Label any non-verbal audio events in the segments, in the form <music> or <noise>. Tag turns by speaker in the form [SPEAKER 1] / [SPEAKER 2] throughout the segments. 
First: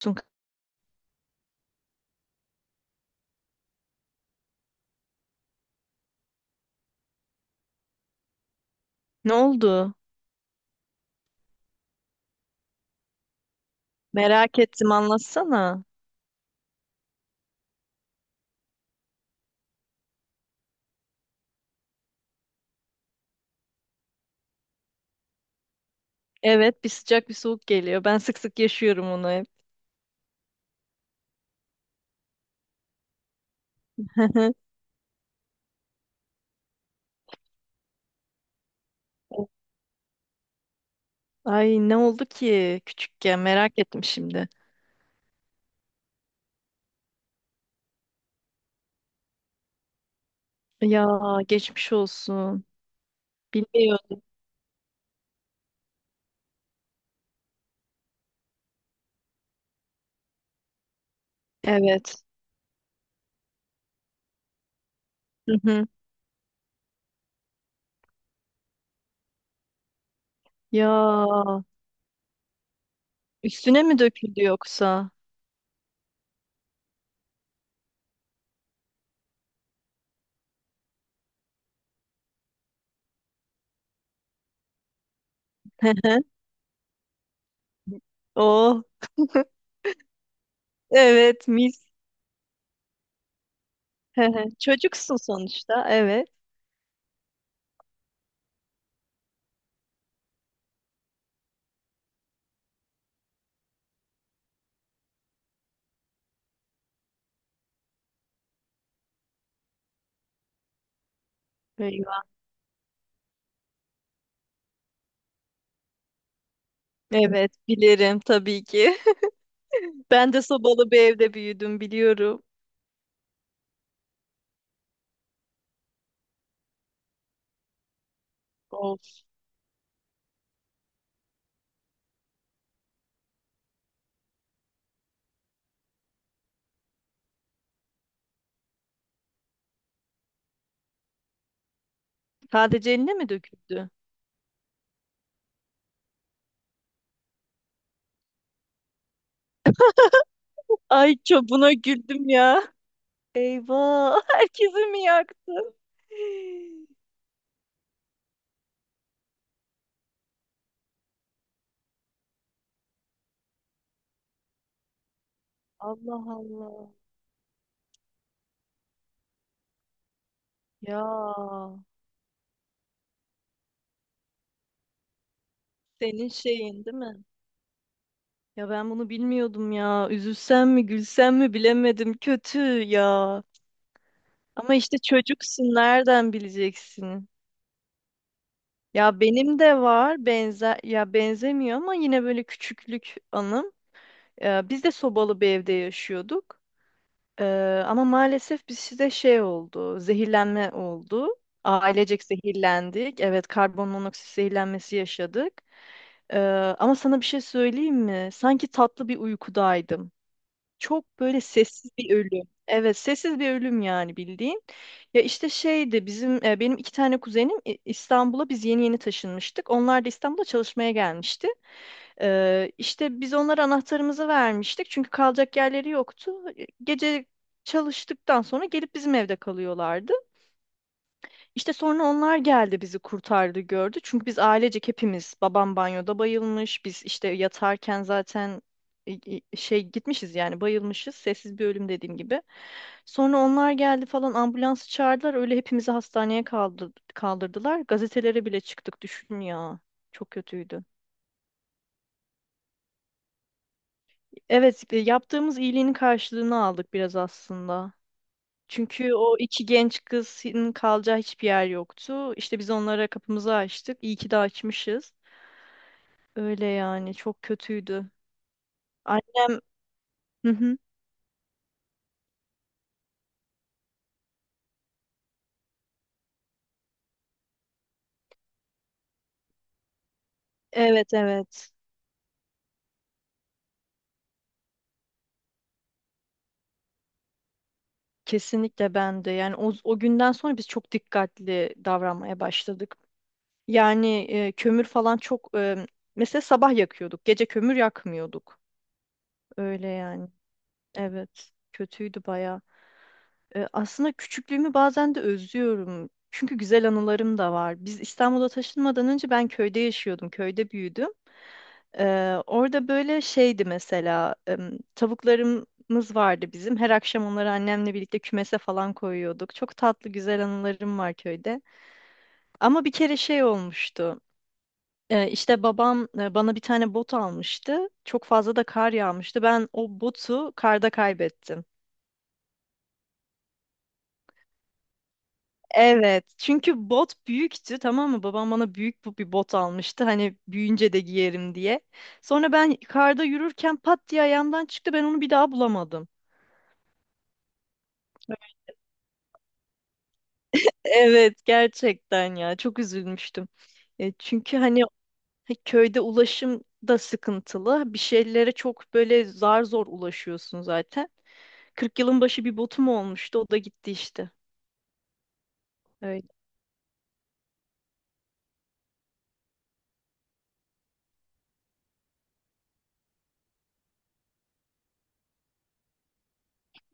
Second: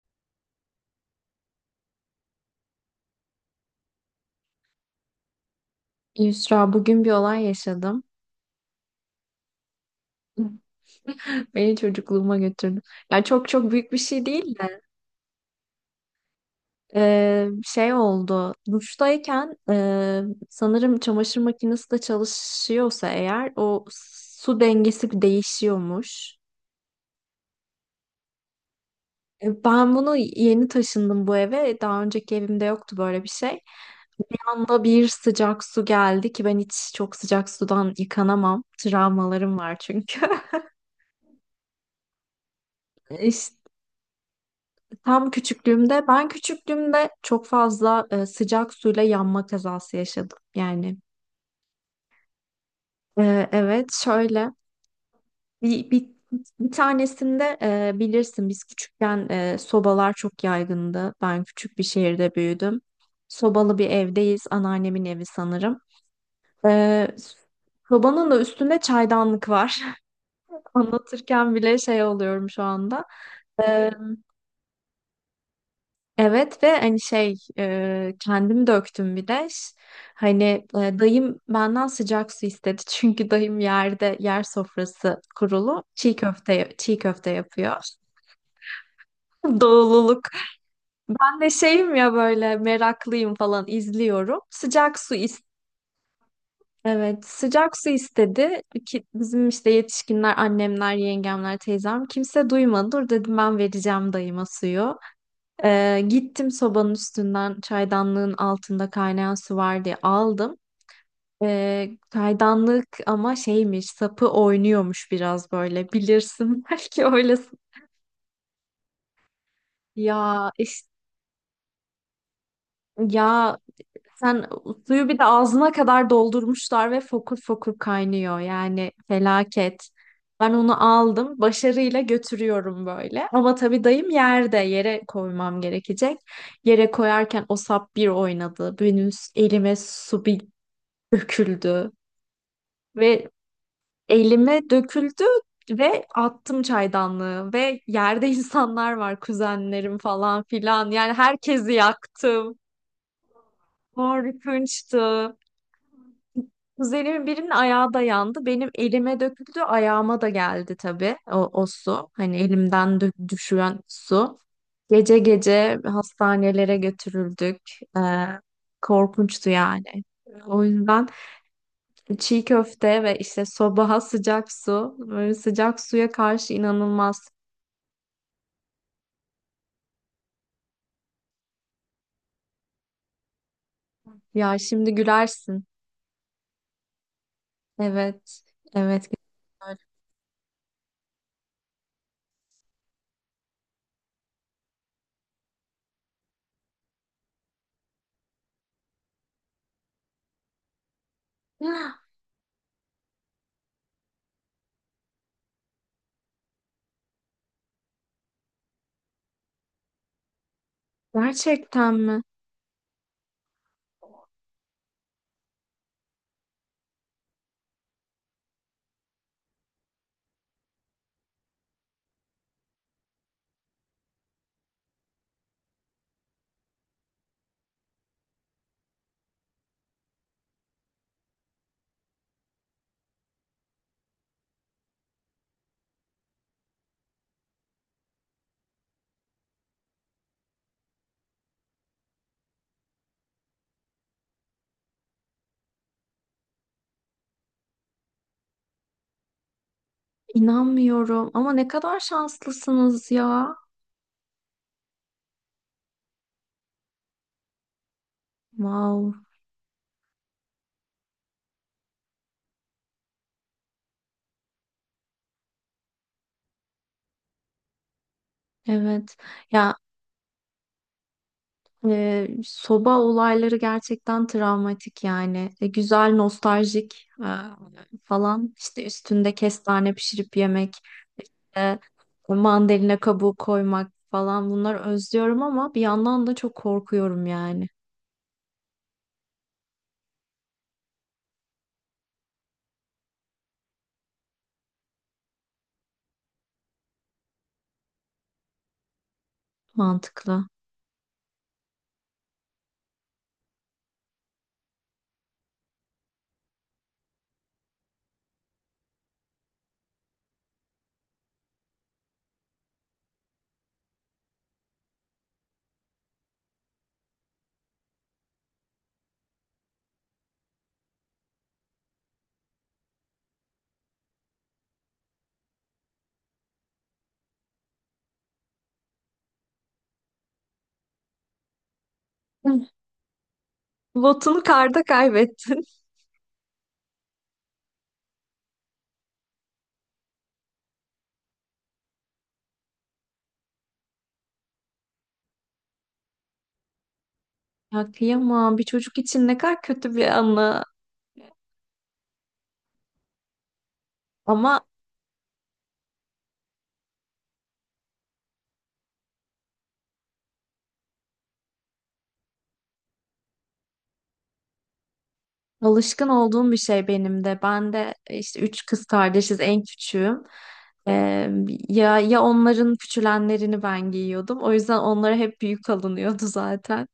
[SPEAKER 1] Sun-
[SPEAKER 2] Yusra bugün bir olay yaşadım.
[SPEAKER 1] Ne oldu?
[SPEAKER 2] <laughs> Beni çocukluğuma götürdü. Yani çok çok büyük bir şey değil
[SPEAKER 1] Merak
[SPEAKER 2] de
[SPEAKER 1] ettim, anlatsana.
[SPEAKER 2] şey oldu. Duştayken sanırım çamaşır makinesi de çalışıyorsa eğer o su dengesi değişiyormuş.
[SPEAKER 1] Evet, bir sıcak bir soğuk geliyor. Ben sık sık yaşıyorum onu hep.
[SPEAKER 2] Ben bunu yeni taşındım bu eve. Daha önceki evimde yoktu böyle bir şey. Bir
[SPEAKER 1] <laughs>
[SPEAKER 2] anda bir sıcak su geldi ki ben hiç çok sıcak sudan yıkanamam. Travmalarım var çünkü.
[SPEAKER 1] Ay, ne oldu ki küçükken,
[SPEAKER 2] <laughs>
[SPEAKER 1] merak ettim şimdi.
[SPEAKER 2] Tam küçüklüğümde, ben küçüklüğümde çok fazla sıcak suyla yanma kazası yaşadım. Yani
[SPEAKER 1] Ya, geçmiş olsun.
[SPEAKER 2] evet
[SPEAKER 1] Bilmiyordum.
[SPEAKER 2] şöyle bir, bir, bir tanesinde bilirsin biz küçükken sobalar çok yaygındı. Ben küçük bir
[SPEAKER 1] Evet.
[SPEAKER 2] şehirde büyüdüm. Sobalı bir evdeyiz. Anneannemin evi
[SPEAKER 1] Hı
[SPEAKER 2] sanırım.
[SPEAKER 1] hı.
[SPEAKER 2] E, sobanın da üstünde çaydanlık var. <laughs>
[SPEAKER 1] Ya,
[SPEAKER 2] Anlatırken bile şey oluyorum şu anda.
[SPEAKER 1] üstüne
[SPEAKER 2] E,
[SPEAKER 1] mi döküldü yoksa?
[SPEAKER 2] Evet ve hani şey kendim döktüm bir de. Hani dayım benden sıcak su istedi. <laughs> Çünkü dayım yerde yer sofrası
[SPEAKER 1] <laughs>
[SPEAKER 2] kurulu
[SPEAKER 1] Hı
[SPEAKER 2] çiğ
[SPEAKER 1] hı.
[SPEAKER 2] köfte çiğ köfte yapıyor.
[SPEAKER 1] Oh,
[SPEAKER 2] <laughs> Doğululuk. Ben
[SPEAKER 1] evet,
[SPEAKER 2] de
[SPEAKER 1] mis.
[SPEAKER 2] şeyim ya böyle meraklıyım falan
[SPEAKER 1] Hı
[SPEAKER 2] izliyorum.
[SPEAKER 1] hı.
[SPEAKER 2] Sıcak su
[SPEAKER 1] Çocuksun
[SPEAKER 2] is
[SPEAKER 1] sonuçta, evet.
[SPEAKER 2] evet, sıcak su istedi ki bizim işte yetişkinler, annemler, yengemler, teyzem kimse duymadı. Dur dedim ben vereceğim dayıma suyu. Gittim sobanın üstünden çaydanlığın altında kaynayan su var diye aldım.
[SPEAKER 1] Eyvah.
[SPEAKER 2] Çaydanlık ama şeymiş sapı oynuyormuş biraz böyle bilirsin <laughs> belki
[SPEAKER 1] Evet,
[SPEAKER 2] öylesin.
[SPEAKER 1] bilirim tabii ki. <laughs> Ben de
[SPEAKER 2] Ya iş
[SPEAKER 1] sobalı bir evde büyüdüm, biliyorum.
[SPEAKER 2] ya Sen suyu bir de ağzına kadar doldurmuşlar ve fokur fokur kaynıyor. Yani felaket. Ben onu aldım, başarıyla götürüyorum böyle. Ama tabii dayım yerde, yere koymam gerekecek. Yere koyarken o sap bir oynadı. Benim elime su bir döküldü
[SPEAKER 1] Sadece eline
[SPEAKER 2] ve
[SPEAKER 1] mi döküldü?
[SPEAKER 2] elime döküldü ve attım çaydanlığı ve yerde <laughs> insanlar var, kuzenlerim falan filan. Yani
[SPEAKER 1] Ay, çok
[SPEAKER 2] herkesi
[SPEAKER 1] buna güldüm
[SPEAKER 2] yaktım.
[SPEAKER 1] ya. Eyvah, <laughs> herkesi mi
[SPEAKER 2] Korkunçtu.
[SPEAKER 1] yaktın?
[SPEAKER 2] Kuzenimin birinin ayağı da yandı. Benim elime döküldü, ayağıma da geldi tabii o su. Hani elimden düşen su. Gece gece
[SPEAKER 1] Allah
[SPEAKER 2] hastanelere
[SPEAKER 1] Allah.
[SPEAKER 2] götürüldük. Ee, korkunçtu yani. O
[SPEAKER 1] Ya,
[SPEAKER 2] yüzden çiğ köfte ve işte sobaha sıcak su, böyle sıcak suya
[SPEAKER 1] senin
[SPEAKER 2] karşı
[SPEAKER 1] şeyin değil mi?
[SPEAKER 2] inanılmaz.
[SPEAKER 1] Ya, ben bunu bilmiyordum ya. Üzülsem mi gülsem mi bilemedim. Kötü ya.
[SPEAKER 2] Ya
[SPEAKER 1] Ama
[SPEAKER 2] şimdi
[SPEAKER 1] işte
[SPEAKER 2] gülersin.
[SPEAKER 1] çocuksun, nereden bileceksin?
[SPEAKER 2] Evet, evet.
[SPEAKER 1] Ya, benim
[SPEAKER 2] Öyle.
[SPEAKER 1] de var, benzer ya, benzemiyor ama yine böyle küçüklük anım. Biz de sobalı bir evde yaşıyorduk. Ama maalesef bizde şey oldu, zehirlenme oldu.
[SPEAKER 2] <gasps>
[SPEAKER 1] Ailecek zehirlendik. Evet, karbon monoksit zehirlenmesi yaşadık. Ee, Ama sana bir şey söyleyeyim mi? Sanki tatlı bir uykudaydım. Çok böyle sessiz
[SPEAKER 2] Gerçekten
[SPEAKER 1] bir
[SPEAKER 2] mi?
[SPEAKER 1] ölüm. Evet, sessiz bir ölüm yani, bildiğin. Ya işte şeydi bizim benim iki tane kuzenim İ- İstanbul'a biz yeni yeni taşınmıştık. Onlar da İstanbul'a çalışmaya gelmişti. İşte biz onlara anahtarımızı vermiştik çünkü kalacak yerleri yoktu. Gece çalıştıktan sonra gelip bizim evde kalıyorlardı. İşte sonra onlar geldi, bizi kurtardı, gördü. Çünkü biz ailecek hepimiz, babam banyoda bayılmış. Biz işte yatarken zaten e, şey gitmişiz yani, bayılmışız. Sessiz bir ölüm dediğim gibi. Sonra onlar geldi falan, ambulansı çağırdılar. Öyle hepimizi hastaneye kaldı- kaldırdılar. Gazetelere bile çıktık, düşün ya. Çok kötüydü.
[SPEAKER 2] İnanmıyorum. Ama ne kadar şanslısınız ya.
[SPEAKER 1] Evet, yaptığımız iyiliğin karşılığını aldık biraz aslında. Çünkü
[SPEAKER 2] Wow.
[SPEAKER 1] o iki genç kızın kalacağı hiçbir yer yoktu. İşte biz onlara kapımızı açtık. İyi ki de açmışız. Öyle yani, çok kötüydü.
[SPEAKER 2] Evet.
[SPEAKER 1] Annem,
[SPEAKER 2] Ya
[SPEAKER 1] hı hı.
[SPEAKER 2] soba olayları gerçekten travmatik yani. E, güzel, nostaljik falan. İşte üstünde kestane pişirip yemek,
[SPEAKER 1] Evet, evet.
[SPEAKER 2] e, mandalina kabuğu koymak falan bunları özlüyorum ama bir yandan da çok korkuyorum yani.
[SPEAKER 1] Kesinlikle, ben de. Yani o, o günden sonra biz çok dikkatli davranmaya başladık. Yani kömür falan çok mesela sabah yakıyorduk. Gece kömür yakmıyorduk. Öyle yani.
[SPEAKER 2] Mantıklı.
[SPEAKER 1] Evet. Kötüydü baya. Aslında küçüklüğümü bazen de özlüyorum. Çünkü güzel anılarım da var. Biz İstanbul'a taşınmadan önce ben köyde yaşıyordum. Köyde büyüdüm. Orada böyle şeydi mesela, tavuklarımız vardı bizim. Her akşam onları annemle birlikte kümese falan koyuyorduk. Çok tatlı, güzel anılarım var köyde. Ama bir kere şey olmuştu. İşte babam bana bir tane bot almıştı. Çok fazla da kar yağmıştı. Ben o botu karda kaybettim.
[SPEAKER 2] <laughs> Hı. Botunu karda kaybettin.
[SPEAKER 1] Evet, çünkü bot büyüktü, tamam mı? Babam bana büyük bu bir bot almıştı. Hani büyüyünce de giyerim diye. Sonra ben karda yürürken pat diye ayağımdan çıktı. Ben onu bir daha bulamadım.
[SPEAKER 2] Ya kıyamam. Bir çocuk için ne kadar kötü bir anı.
[SPEAKER 1] Evet, gerçekten ya, çok üzülmüştüm. Çünkü
[SPEAKER 2] Ama
[SPEAKER 1] hani köyde ulaşım da sıkıntılı. Bir şeylere çok böyle zar zor ulaşıyorsun zaten. 40 yılın başı bir botum olmuştu. O da gitti işte.
[SPEAKER 2] alışkın
[SPEAKER 1] Öyle.
[SPEAKER 2] olduğum bir şey benim de. Ben de işte üç kız kardeşiz, en küçüğüm. Ee, ya ya onların küçülenlerini ben giyiyordum. O yüzden onlara hep büyük alınıyordu <laughs> zaten.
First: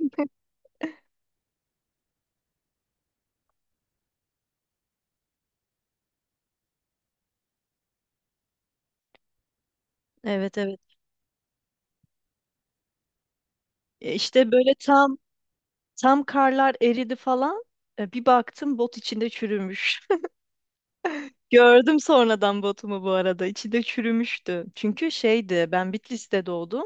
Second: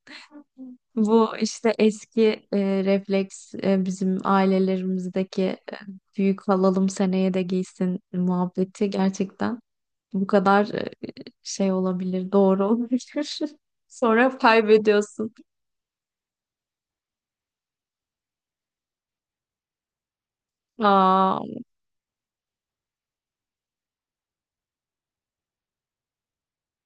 [SPEAKER 2] Bu işte eski refleks bizim ailelerimizdeki büyük alalım seneye de giysin muhabbeti gerçekten bu
[SPEAKER 1] Evet,
[SPEAKER 2] kadar
[SPEAKER 1] evet.
[SPEAKER 2] şey olabilir, doğru olabilir. <laughs> Sonra
[SPEAKER 1] İşte böyle tam
[SPEAKER 2] kaybediyorsun.
[SPEAKER 1] tam karlar eridi falan. Bir baktım bot içinde çürümüş.
[SPEAKER 2] Aa,
[SPEAKER 1] Gördüm sonradan botumu bu arada. İçi de çürümüştü. Çünkü şeydi, ben Bitlis'te doğdum.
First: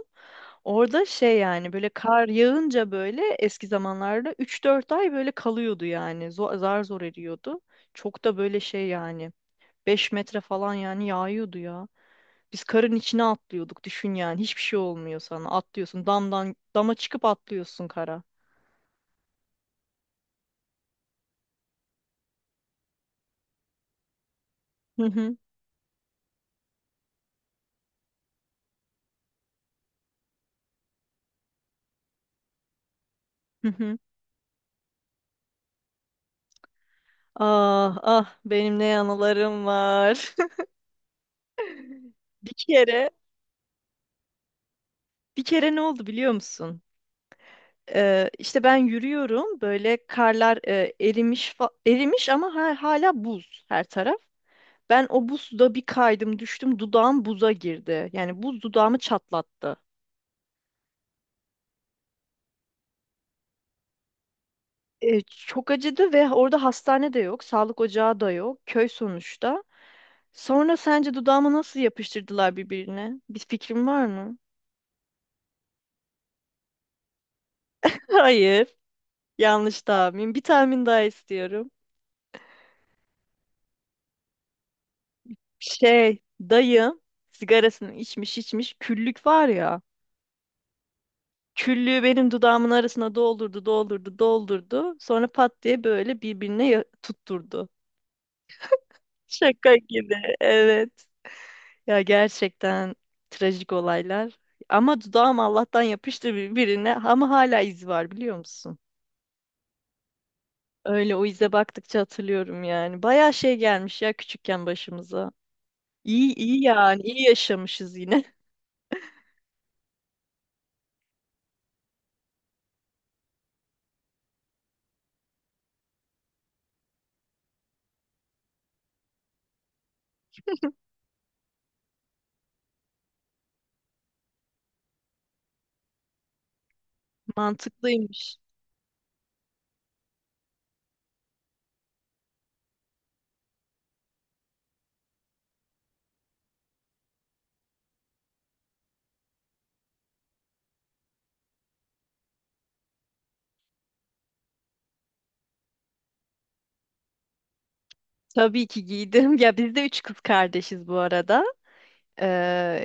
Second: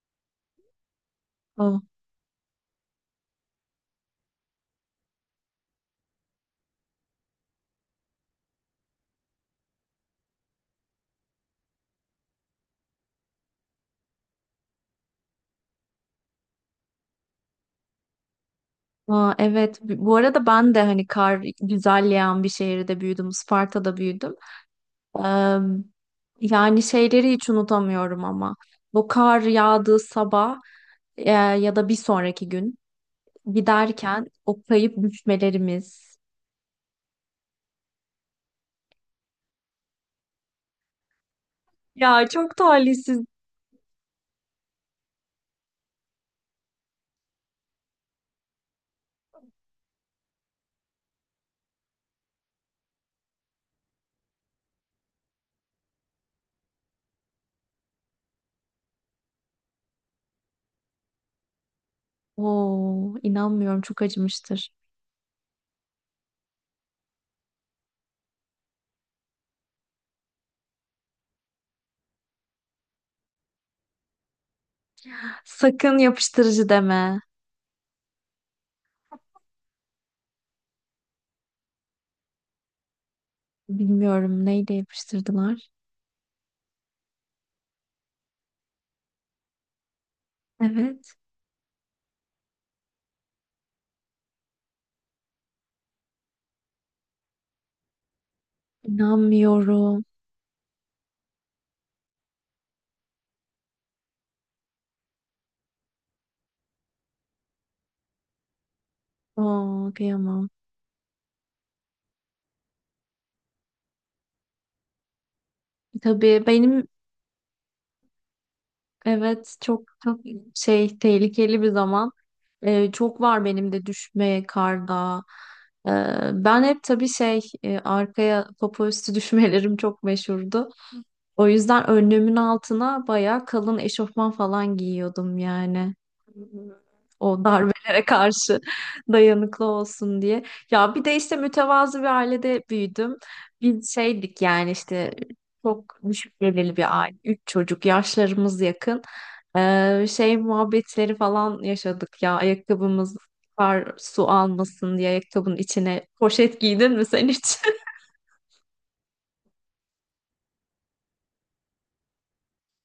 [SPEAKER 1] Orada şey yani, böyle kar yağınca böyle eski zamanlarda üç dört ay böyle kalıyordu yani. Zor, zar zor eriyordu. Çok da böyle şey yani, 5 metre falan yani yağıyordu ya. Biz karın içine atlıyorduk, düşün yani. Hiçbir şey olmuyor sana. Atlıyorsun, damdan dama çıkıp atlıyorsun kara.
[SPEAKER 2] aa, evet. Bu arada ben de hani kar güzel yağan bir şehirde büyüdüm. Isparta'da büyüdüm.
[SPEAKER 1] Hı hı
[SPEAKER 2] Eee, yani şeyleri hiç unutamıyorum ama. Bu kar yağdığı sabah ya da bir sonraki gün
[SPEAKER 1] hı. Hı.
[SPEAKER 2] giderken o kayıp düşmelerimiz.
[SPEAKER 1] Ah ah, benim ne anılarım var. <laughs>
[SPEAKER 2] Ya
[SPEAKER 1] Bir
[SPEAKER 2] çok
[SPEAKER 1] kere
[SPEAKER 2] talihsiz.
[SPEAKER 1] Bir kere ne oldu biliyor musun? İşte ben yürüyorum böyle, karlar erimiş fa- erimiş ama ha- hala buz her taraf. Ben o buzda bir kaydım, düştüm, dudağım buza girdi. Yani buz dudağımı çatlattı.
[SPEAKER 2] Oo, inanmıyorum çok acımıştır.
[SPEAKER 1] Çok acıdı ve orada hastane de yok, sağlık ocağı da yok, köy sonuçta. Sonra sence dudağımı nasıl yapıştırdılar birbirine? Bir fikrin var mı?
[SPEAKER 2] Sakın yapıştırıcı deme.
[SPEAKER 1] <laughs> Hayır, yanlış tahmin. Bir tahmin daha istiyorum.
[SPEAKER 2] Bilmiyorum neyle yapıştırdılar.
[SPEAKER 1] Şey, dayım sigarasını içmiş içmiş, küllük var ya.
[SPEAKER 2] Evet.
[SPEAKER 1] Küllüğü benim dudağımın arasına doldurdu, doldurdu, doldurdu. Sonra pat diye böyle birbirine ya- tutturdu. Şaka
[SPEAKER 2] İnanmıyorum.
[SPEAKER 1] gibi, evet. Ya gerçekten, trajik olaylar. Ama dudağım Allah'tan yapıştı birbirine, ama hala izi var, biliyor musun?
[SPEAKER 2] Oo, kıyamam.
[SPEAKER 1] Öyle, o ize baktıkça hatırlıyorum yani. Bayağı şey gelmiş ya küçükken başımıza. İyi
[SPEAKER 2] Tabii
[SPEAKER 1] iyi
[SPEAKER 2] benim
[SPEAKER 1] yani, iyi yaşamışız yine. <laughs>
[SPEAKER 2] evet çok çok şey tehlikeli bir zaman. Çok var benim de düşme karda. Ee, ben hep tabii şey arkaya popo üstü <laughs> düşmelerim çok meşhurdu. O yüzden önlüğümün altına bayağı kalın eşofman falan giyiyordum yani. O darbelere
[SPEAKER 1] Mantıklıymış.
[SPEAKER 2] karşı <laughs> dayanıklı olsun diye. Ya bir de işte mütevazı bir ailede büyüdüm. Biz şeydik yani işte çok düşük gelirli bir aile. Üç çocuk yaşlarımız yakın. Şey muhabbetleri falan yaşadık ya ayakkabımız kar su almasın diye ayakkabının içine poşet giydin mi sen hiç?
[SPEAKER 1] Tabii ki giydim. Ya biz de üç kız kardeşiz bu arada. Ee,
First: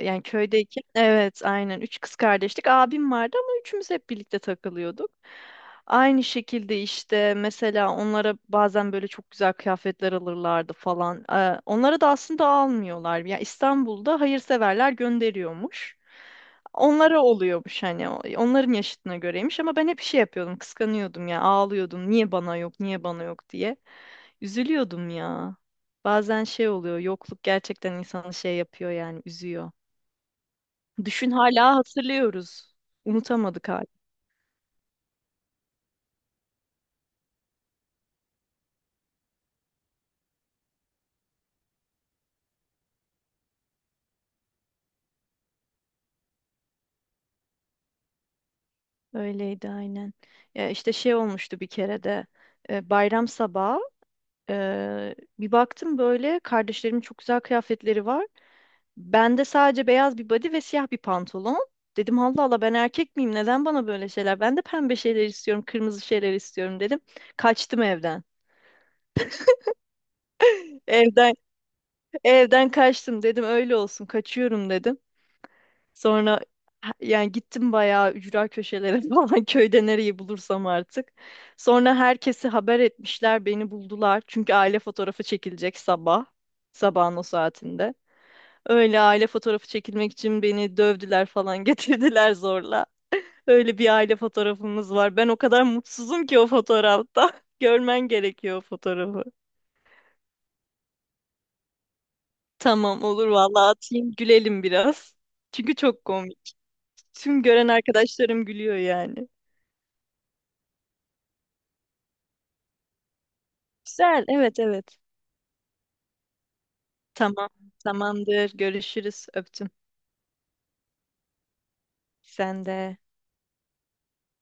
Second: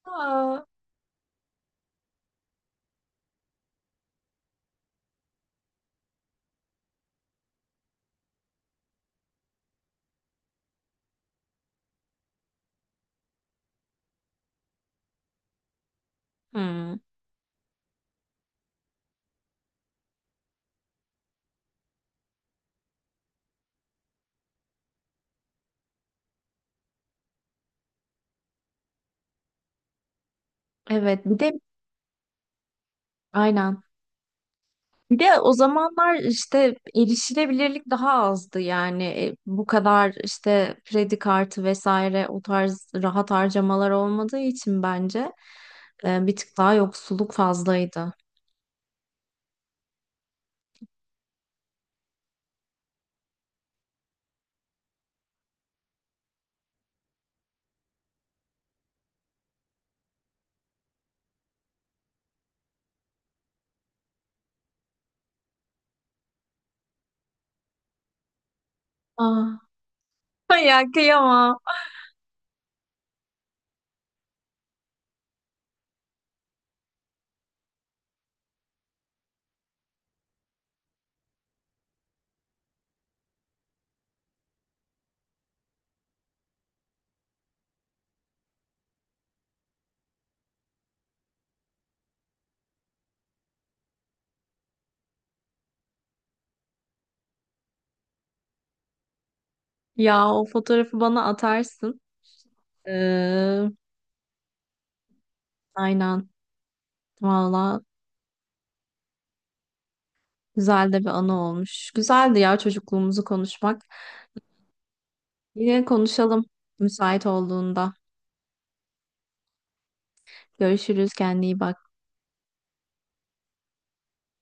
[SPEAKER 2] <laughs>
[SPEAKER 1] Yani
[SPEAKER 2] Aa.
[SPEAKER 1] köydeyken. Evet, aynen. Üç kız kardeştik. Abim vardı ama üçümüz hep birlikte takılıyorduk. Aynı şekilde işte mesela onlara bazen böyle çok güzel kıyafetler alırlardı falan. Onlara da aslında almıyorlar. Ya İstanbul'da hayırseverler gönderiyormuş.
[SPEAKER 2] Hmm.
[SPEAKER 1] Onlara oluyormuş hani, o- onların yaşıtına göreymiş ama ben hep şey yapıyordum, kıskanıyordum ya, ağlıyordum, niye bana yok, niye bana yok diye üzülüyordum ya. Bazen şey oluyor, yokluk gerçekten insanı şey yapıyor yani, üzüyor.
[SPEAKER 2] Evet
[SPEAKER 1] Düşün,
[SPEAKER 2] bir de
[SPEAKER 1] hala hatırlıyoruz. Unutamadık
[SPEAKER 2] aynen.
[SPEAKER 1] hala.
[SPEAKER 2] Bir de o zamanlar işte erişilebilirlik daha azdı yani bu kadar işte kredi kartı vesaire o tarz rahat harcamalar olmadığı için bence bir tık daha yoksulluk fazlaydı.
[SPEAKER 1] Öyleydi, aynen. Ya işte şey olmuştu bir kere de bayram sabahı bir baktım böyle kardeşlerimin çok güzel kıyafetleri var. Bende sadece beyaz bir body ve siyah bir pantolon. Dedim, Allah Allah, ben erkek miyim? Neden bana böyle şeyler? Ben de pembe şeyler istiyorum, kırmızı şeyler istiyorum dedim. Kaçtım evden.
[SPEAKER 2] Ah. <laughs> Ay ya
[SPEAKER 1] Evden
[SPEAKER 2] kıyamam.
[SPEAKER 1] Evden kaçtım, dedim öyle olsun, kaçıyorum dedim. Sonra ha- yani gittim bayağı ücra köşelere <laughs> falan, köyde nereyi bulursam artık. Sonra herkesi haber etmişler, beni buldular. Çünkü aile fotoğrafı çekilecek sabah, sabahın o saatinde. Öyle aile fotoğrafı çekilmek için beni dövdüler falan <laughs> getirdiler zorla. Öyle bir aile fotoğrafımız var. Ben o kadar mutsuzum ki o fotoğrafta. <laughs> Görmen gerekiyor o fotoğrafı.
[SPEAKER 2] Ya o fotoğrafı bana atarsın.
[SPEAKER 1] Tamam, olur
[SPEAKER 2] Ee,
[SPEAKER 1] vallahi, atayım, gülelim biraz. Çünkü çok
[SPEAKER 2] aynen.
[SPEAKER 1] komik. Tüm gören
[SPEAKER 2] Valla
[SPEAKER 1] arkadaşlarım gülüyor yani.
[SPEAKER 2] güzel de bir anı olmuş. Güzeldi ya çocukluğumuzu konuşmak.
[SPEAKER 1] Güzel. Evet, evet.
[SPEAKER 2] Yine konuşalım müsait
[SPEAKER 1] Tamam.
[SPEAKER 2] olduğunda.
[SPEAKER 1] Tamamdır. Görüşürüz. Öptüm.
[SPEAKER 2] Görüşürüz. Kendine iyi bak.
[SPEAKER 1] Sen de.